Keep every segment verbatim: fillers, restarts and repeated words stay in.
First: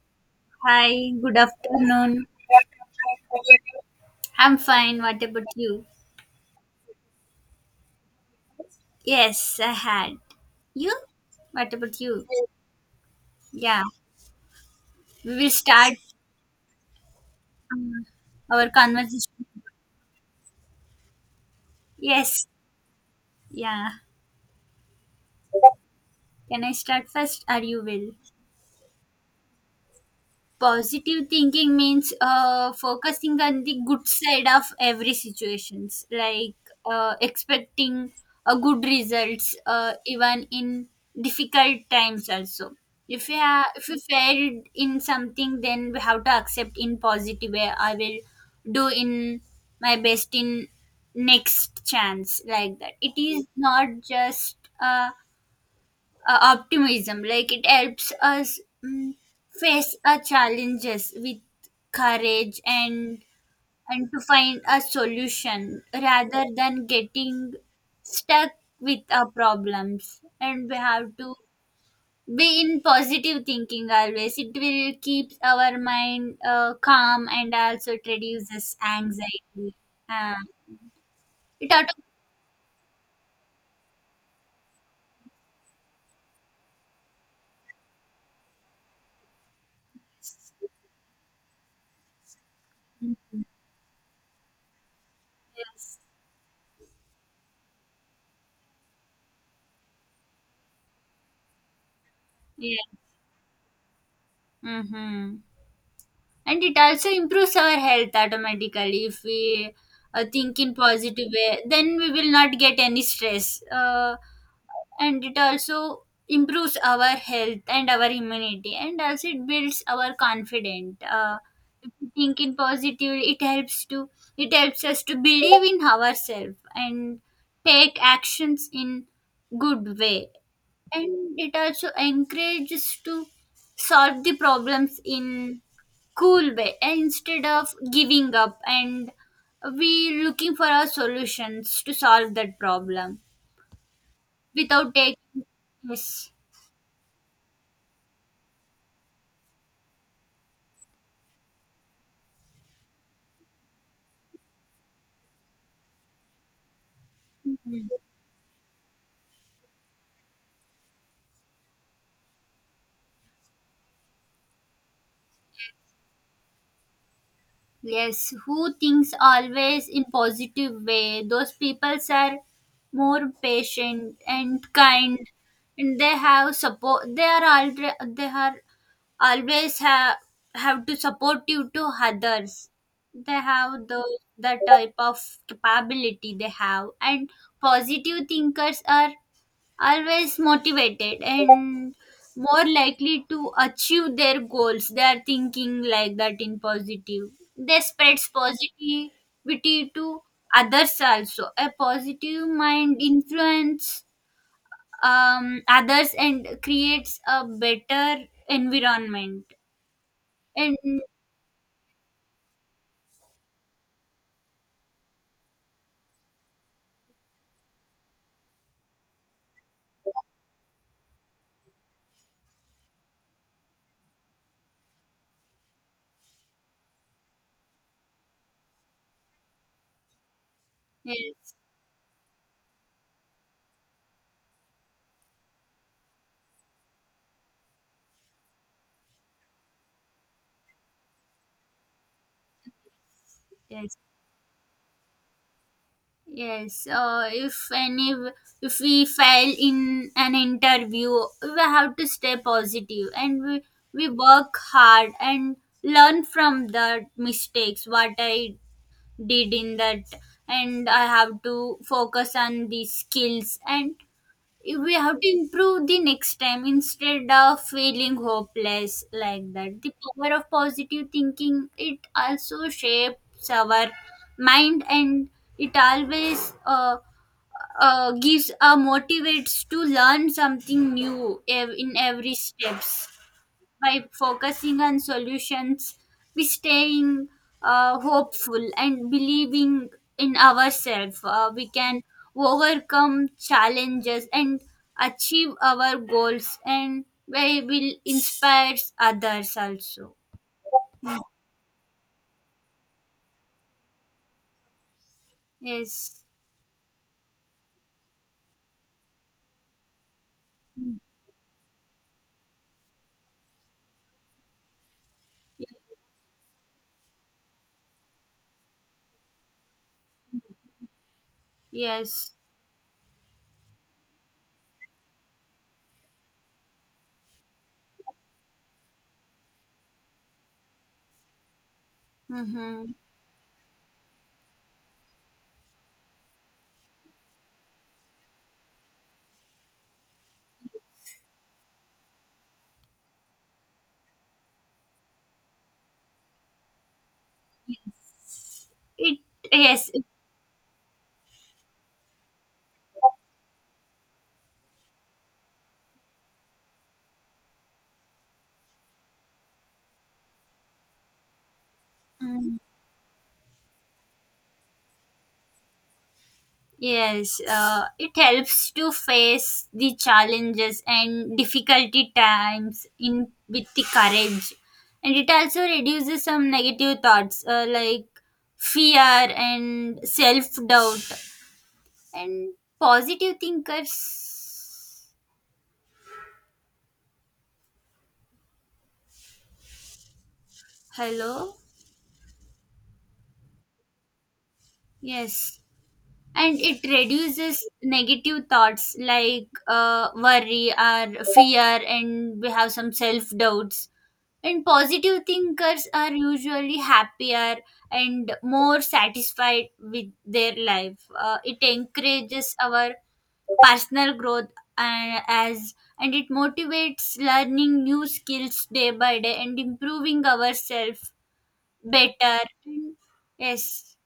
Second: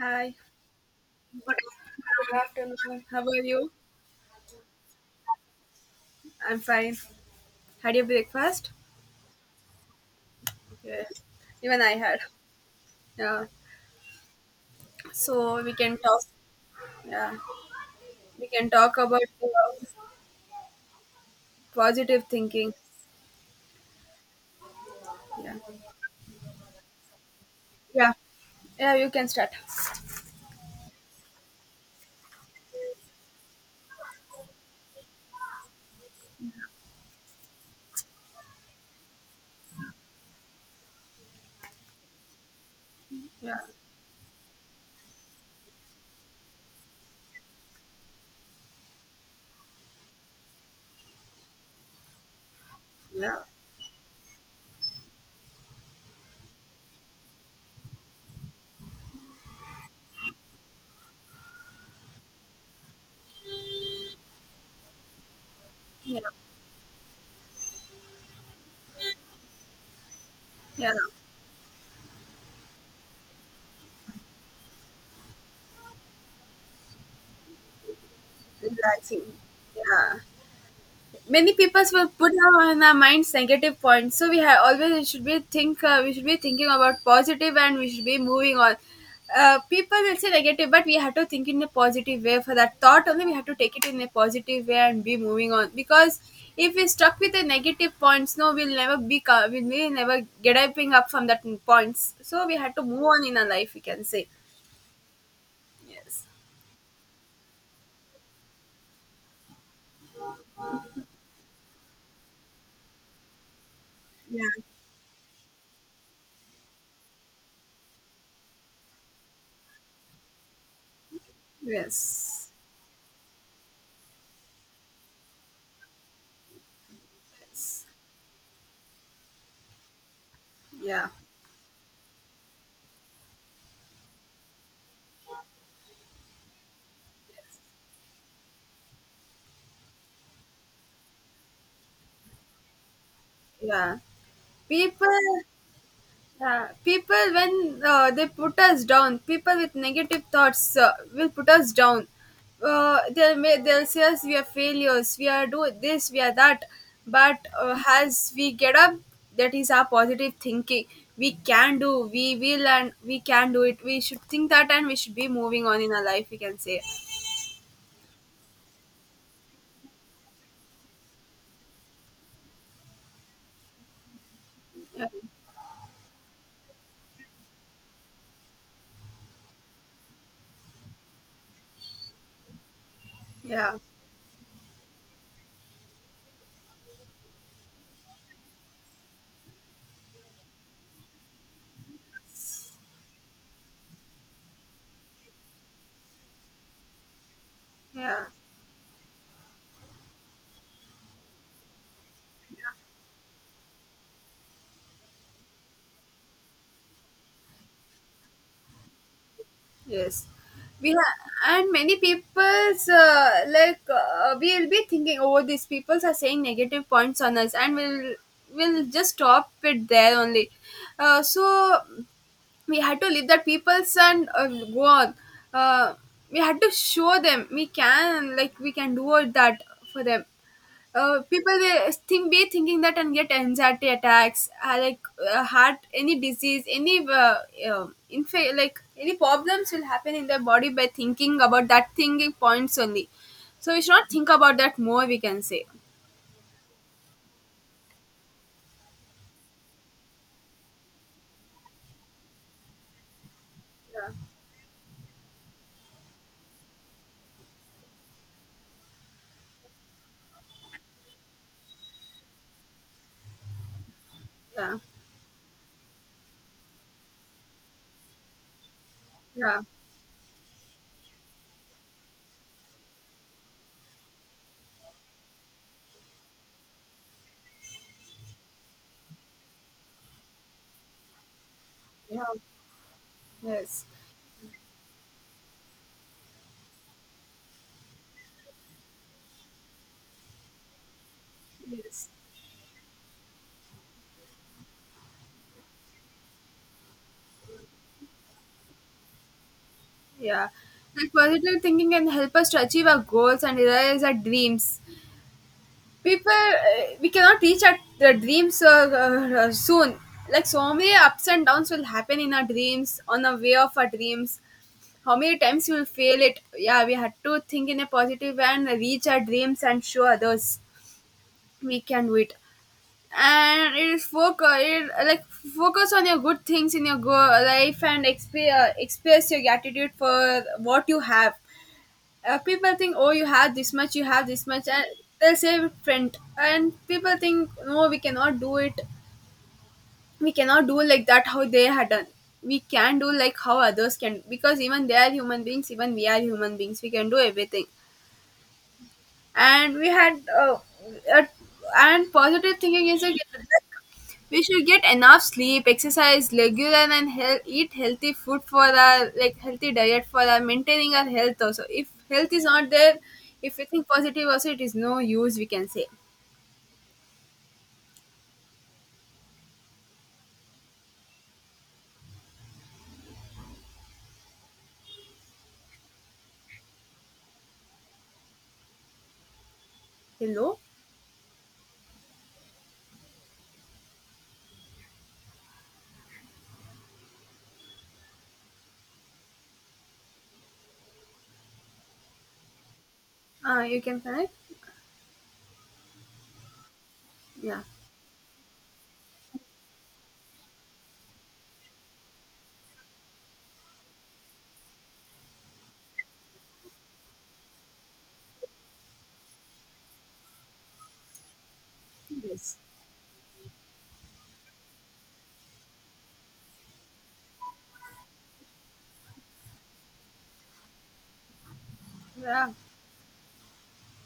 Hi, Hi, good Good afternoon. good afternoon. How are you? I'm fine. What about you? I'm fine. Had your breakfast? Yes, I had. You? Yes, What even I about had. you? Yeah. Yeah, we will So we start can talk. Yeah, we uh, can our talk about conversation. uh, positive Yes, thinking. yeah. Yeah, Can I start first or you yeah, will? yeah. You can start. Positive thinking means uh, focusing on the good side of every situations, like uh, expecting a good results uh, even in difficult times also. if you Yeah, ha- if you failed in something, then we have to accept in positive way. I will do in my best in next chance, like that. It yeah, is not just uh, uh, optimism, like it helps us mm, face our challenges with courage, and and to find a solution yeah, rather than getting stuck with our problems. And we yeah. have to be in positive thinking always. It will keep our mind uh, calm, and also it reduces Relaxing. anxiety Yeah. uh, Many it people auto- will put now in our minds negative points, so we have always we should be think uh, we should be thinking about positive, and we should be moving on. Uh, people will say negative, but we have to think in a positive way. For that thought only, we have to take it in a positive way and be moving on, yes, because if we stuck with the negative points, no, we'll never be co- we'll really never get up up from that points. So we have to yeah. move on in our life, we can say. Mm-hmm. Yes. And it also improves our health automatically. If we uh, think in positive way, then we will not get any stress uh, Yeah. And it also improves our health and our immunity, and also it builds our confidence uh, Yes, If we think yes. in positive, it helps to it helps us to believe in ourselves and take actions in good way. Yeah. And it also encourages to solve the problems in cool way instead of giving up, and we looking for our solutions to solve that problem Yeah. without people taking. Yes. Yeah, people when uh, they put us down, people with negative thoughts uh, will put us down. Uh, they'll ma- they'll say us we are failures, we are do this, we are that. But uh, as we get up, that is our positive thinking. We can do, we will, and we can do it. We should think that, and we should be moving on in our life, we can say. Yes, who thinks always in positive way. Those people are more patient and Yeah, kind, and they have support. They are alre- They are always have have to support you to others. They yeah. have those the type of capability they have, and positive thinkers are always motivated and more likely to achieve their goals. They are thinking like that in positive. They Yeah. spreads positivity to others also. A positive mind influence um, others and creates a better environment, Yes, and we ha- and many people's uh, like uh, we will be thinking, oh, these peoples are saying negative points on us, and we'll we'll just stop it there only. Uh, so we had to leave that people's and uh, go on. Uh, we had to show them we can, like we can do all that for them. Uh, people yes, will think be thinking that and get anxiety attacks, uh, like uh, heart, any disease, any uh, um inf- like any problems will happen in their body by thinking about that thinking points only. So we yes. should not think about that more, we can say. Yes, uh, if any, if we fail in an interview, we have to stay positive, and we, we Yeah. work hard and learn from the mistakes what I did in that. And I have to focus on the skills, and Yeah. if we have to improve the next time instead of feeling hopeless, like Yeah. that, the power of positive thinking, it also shapes our mind. And it always uh, uh, gives, uh, motivates to learn something new ev- in Yeah. every steps. Yes. By focusing on solutions, we staying uh, hopeful and believing in ourselves. Uh, we can Yes. overcome challenges and achieve our goals, and we will inspire others also. Yeah. Like positive thinking can help us to achieve our goals and realize our dreams. Yes, People uh, We cannot reach our the dreams uh, uh, uh, soon. Like, so many ups and downs will happen in our dreams, on the way of our dreams. How many times we will fail it, yeah, we had to think in a positive and reach our dreams and show others we can do yes. it. And it is focus it, like focus on your good things in your go- life, and exp- uh, express your gratitude for what you have. Uh, people Mm-hmm. think, oh, you have this much, you have this much, and they'll say print, and people think, no, we cannot do it. We cannot do like that, how they had done. We can do like how others can, because even they are human beings, even we are human beings, we can do everything. It And we Yes. had uh, uh, and positive thinking is a we should get enough sleep, exercise regular, and heal- eat healthy food for our, like healthy diet for our maintaining our health. Also, if health is Mm-hmm. not there, if we think positive, also it is no use, we can say. Yes, uh, it helps to face the challenges and difficulty times in with the courage, and it also reduces some negative thoughts uh, like fear and self Hello. doubt. And positive thinkers. Hello. Uh, you can connect. Yes. And it reduces Yeah. negative thoughts, like uh, worry or fear, and we have some self doubts. And positive thinkers are usually happier and more satisfied with their life uh, It encourages Yes. our personal growth uh, as, and it motivates learning new skills day by day and improving ourselves better. Yeah. Yes.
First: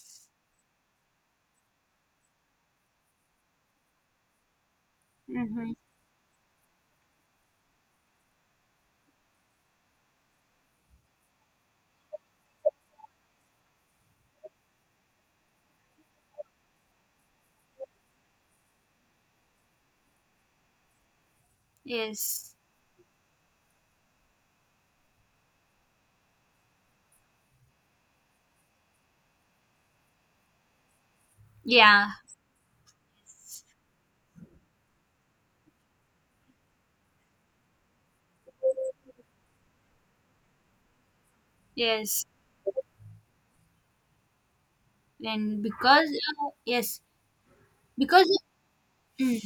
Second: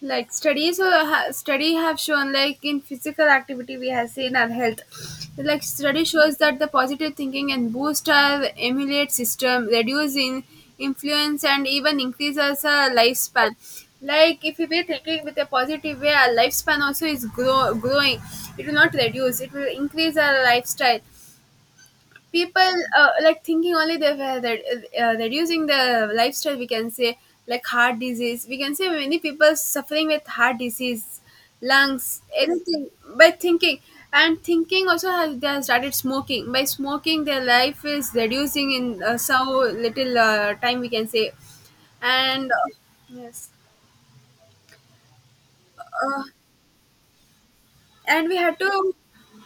Like studies uh, ha- study have shown, like in physical activity, we have seen our health. Like Hmm. study shows that the positive thinking and boost our emulate system, reduce in influence, and even increase our uh, lifespan. Like if we be thinking with a positive way, our lifespan also is grow- growing. It will not reduce, it will increase our lifestyle. Yes. People uh, Like thinking only they were that, uh, reducing the lifestyle, we can say. Like heart disease, we can say, many people suffering with heart disease, Yeah. lungs, anything, by thinking. And thinking also has, they have started smoking, by smoking their life is reducing in, uh, so little uh, time, we can say. Yes, And uh, yes, and because uh, uh, yes, because and we had to mm,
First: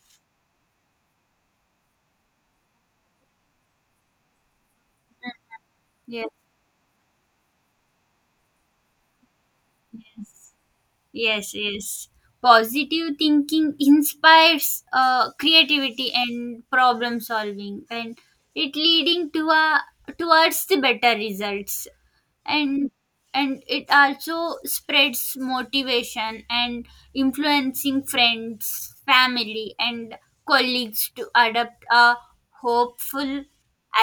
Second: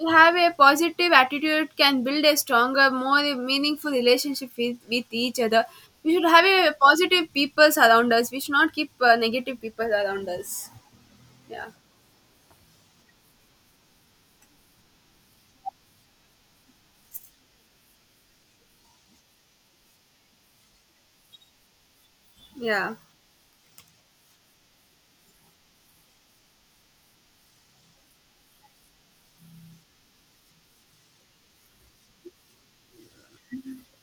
To have a positive attitude can build a stronger, more meaningful relationship with, with each other. We should yes, have a positive people around us. We should not keep uh, negative people around us. yes, Yeah. yes. Positive thinking inspires uh, creativity and problem solving, and it leading to a towards the better results. and Yeah. and it also spreads motivation and influencing friends, family, and colleagues to adopt a hopeful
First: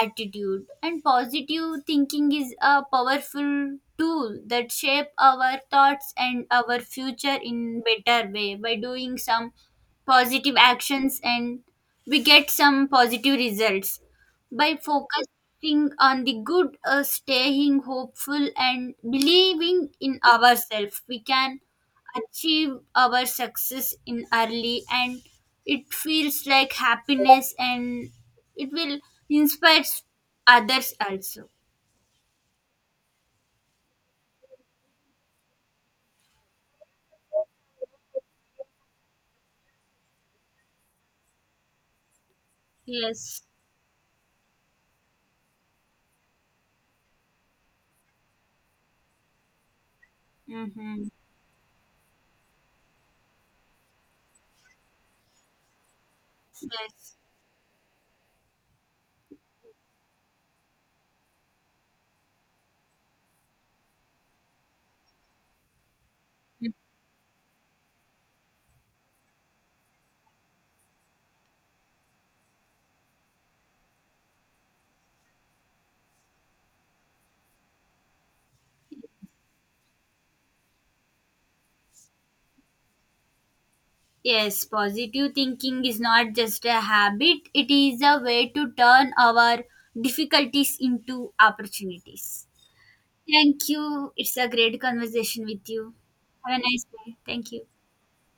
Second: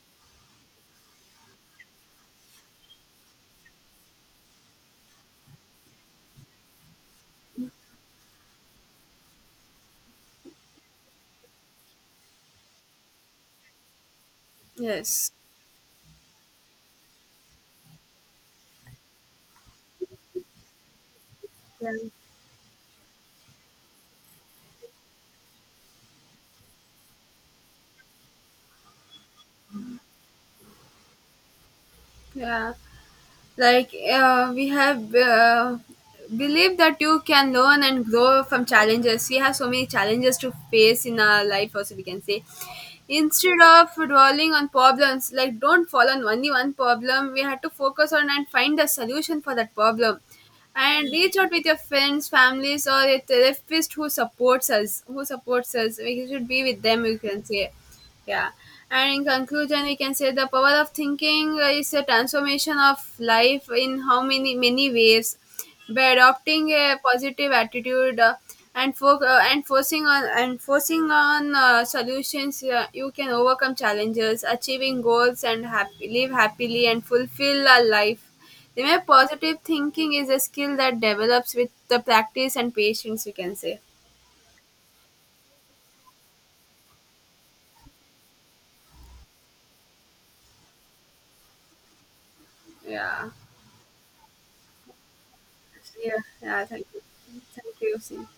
attitude. And positive thinking is a powerful tool that shape our thoughts and our future in better way, by doing some positive actions, and we get some positive results. By Yes. focusing on the good, uh, staying hopeful, and believing in ourselves, we can Yeah. achieve our success in early. And it feels like happiness, and it will inspire others also. Yeah. Like uh, we have, uh, believe that you can learn and grow from challenges. We have so many challenges to face in our life also, we can say. Yes. Instead of dwelling on problems, like don't fall on only one problem, we have to focus on and find a solution for that problem. Mm-hmm. And reach out with your friends, families, or a therapist who supports us who supports us, we should be with them, Yes. you can say. Yeah. And in conclusion, we can say the power of thinking is a transformation of life in how many many ways. By adopting a positive attitude, uh, and fo- uh, and forcing on and forcing on uh, solutions, uh, you can overcome challenges, achieving goals, and happy, live happily and fulfill our life. Remember, positive thinking is a skill that develops with the practice and patience, we can say. Yes, positive thinking is not just a habit, it is a way to turn our difficulties into opportunities. Yeah. Thank you. It's a great conversation with you. Yeah. Have a Yeah. nice Thank you. day. Thank you. Thank you. Sim.